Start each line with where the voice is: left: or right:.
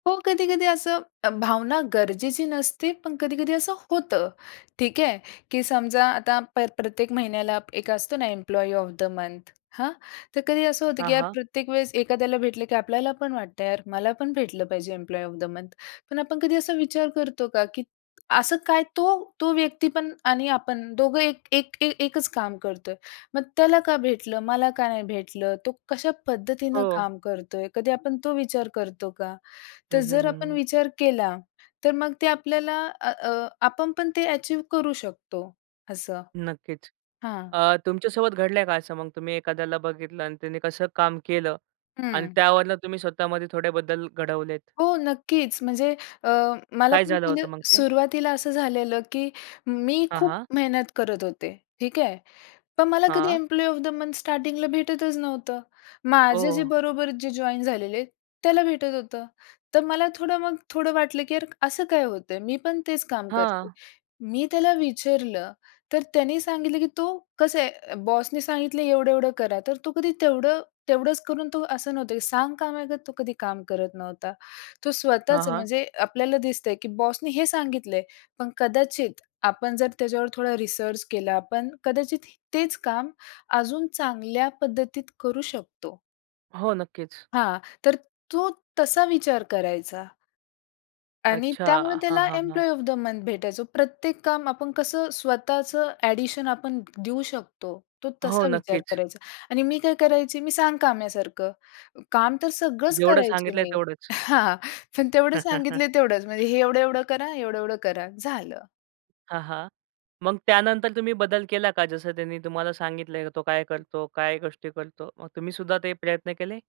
left: हो, कधी-कधी असं अ, भावना गरजेची नसते, पण कधी-कधी असं होतं. ठीक आहे, की समजा आता प्र प्रत्येक महिन्याला, एक असतो ना एम्प्लॉयी ऑफ द मंथ. हां, तर कधी असं होतं की
right: हां,
left: यार
right: हां.
left: प्रत्येक वेळेस एखाद्याला भेटलं, की आपल्याला पण वाटतं, यार मला पण भेटलं पाहिजे, एम्प्लॉयी ऑफ द मंथ पण आपण कधी असा विचार करतो का? की असं काय तो तो व्यक्ती पण आणि आपण, दोघं एक एक ए एकच काम करतोय, मग त्याला का भेटलं? मला का नाही भेटलं? तो कशा पद्धतीनं
right: हो.
left: काम करतोय? कधी आपण तो विचार करतो का?
right: हं,
left: तर जर
right: हं,
left: आपण
right: हं.
left: विचार केला, तर मग ते आपल्याला आ अ आपण पण ते ॲचीव करू शकतो, असं.
right: नक्कीच
left: हां.
right: अ, तुमच्या सोबत घडलंय का? असं मग तुम्ही एखाद्याला बघितलं आणि त्यांनी कसं काम केलं? आणि
left: हं.
right: त्यावरनं तुम्ही स्वतःमध्ये थोडे बदल घडवलेत.
left: हो, नक्कीच, म्हणजे अ, मला
right: काय
left: पण
right: झालं
left: म्हणजे
right: होतं मग ते?
left: सुरुवातीला असं झालेलं, की मी
right: हां,
left: खूप
right: हां.
left: मेहनत करत होते, ठीक आहे. पण मला कधी
right: हां.
left: एम्प्लॉयी ऑफ द मंथ स्टार्टिंगला भेटतच नव्हतं. माझे जे
right: ओह!
left: बरोबर जे जॉइन झालेले, त्याला भेटत होतं. तर मला थोडं, मग थोडं वाटलं की यार असं काय होतंय? मी पण तेच काम करते.
right: हां.
left: मी त्याला विचारलं? तर त्याने सांगितलं की तो "कसं आहे, अ, बॉस ने सांगितलं "एवढं-एवढं करा." तर तो कधी तेवढं तेवढंच करून, तो असं नव्हतं की सांगकाम्यागत तो कधी काम करत नव्हता. तो
right: हां,
left: स्वतःच,
right: हां.
left: म्हणजे आपल्याला दिसतंय की बॉसने हे सांगितलंय, पण कदाचित आपण जर त्याच्यावर थोडा रिसर्च केला, पण कदाचित तेच काम अजून चांगल्या पद्धतीत करू शकतो.
right: हो, नक्कीच.
left: हां, तर तो, तसा विचार करायचा. आणि
right: अच्छा,
left: त्यामुळे
right: हां,
left: त्याला
right: हां, हां.
left: एम्प्लॉयी ऑफ द मंथ भेटायचो. प्रत्येक काम, आपण कसं स्वतःचं एडिशन आपण देऊ शकतो, तो
right: हो,
left: तसा विचार
right: नक्कीच.
left: करायचा आणि मी काय करायची, मी सांगकाम्यासारखं. काम तर सगळंच
right: जेवढं
left: करायचे
right: सांगितलंय
left: मी.
right: तेवढच.
left: हां, हां. पण तेवढं सांगितले तेवढंच, म्हणजे हे एवढं-एवढं करा, एवढं-एवढं करा, झालं.
right: हां, हां, मग त्यानंतर तुम्ही बदल केला का? जसं त्यांनी तुम्हाला सांगितलंय तो काय करतो? काय गोष्टी करतो? मग तुम्ही सुद्धा ते प्रयत्न केले?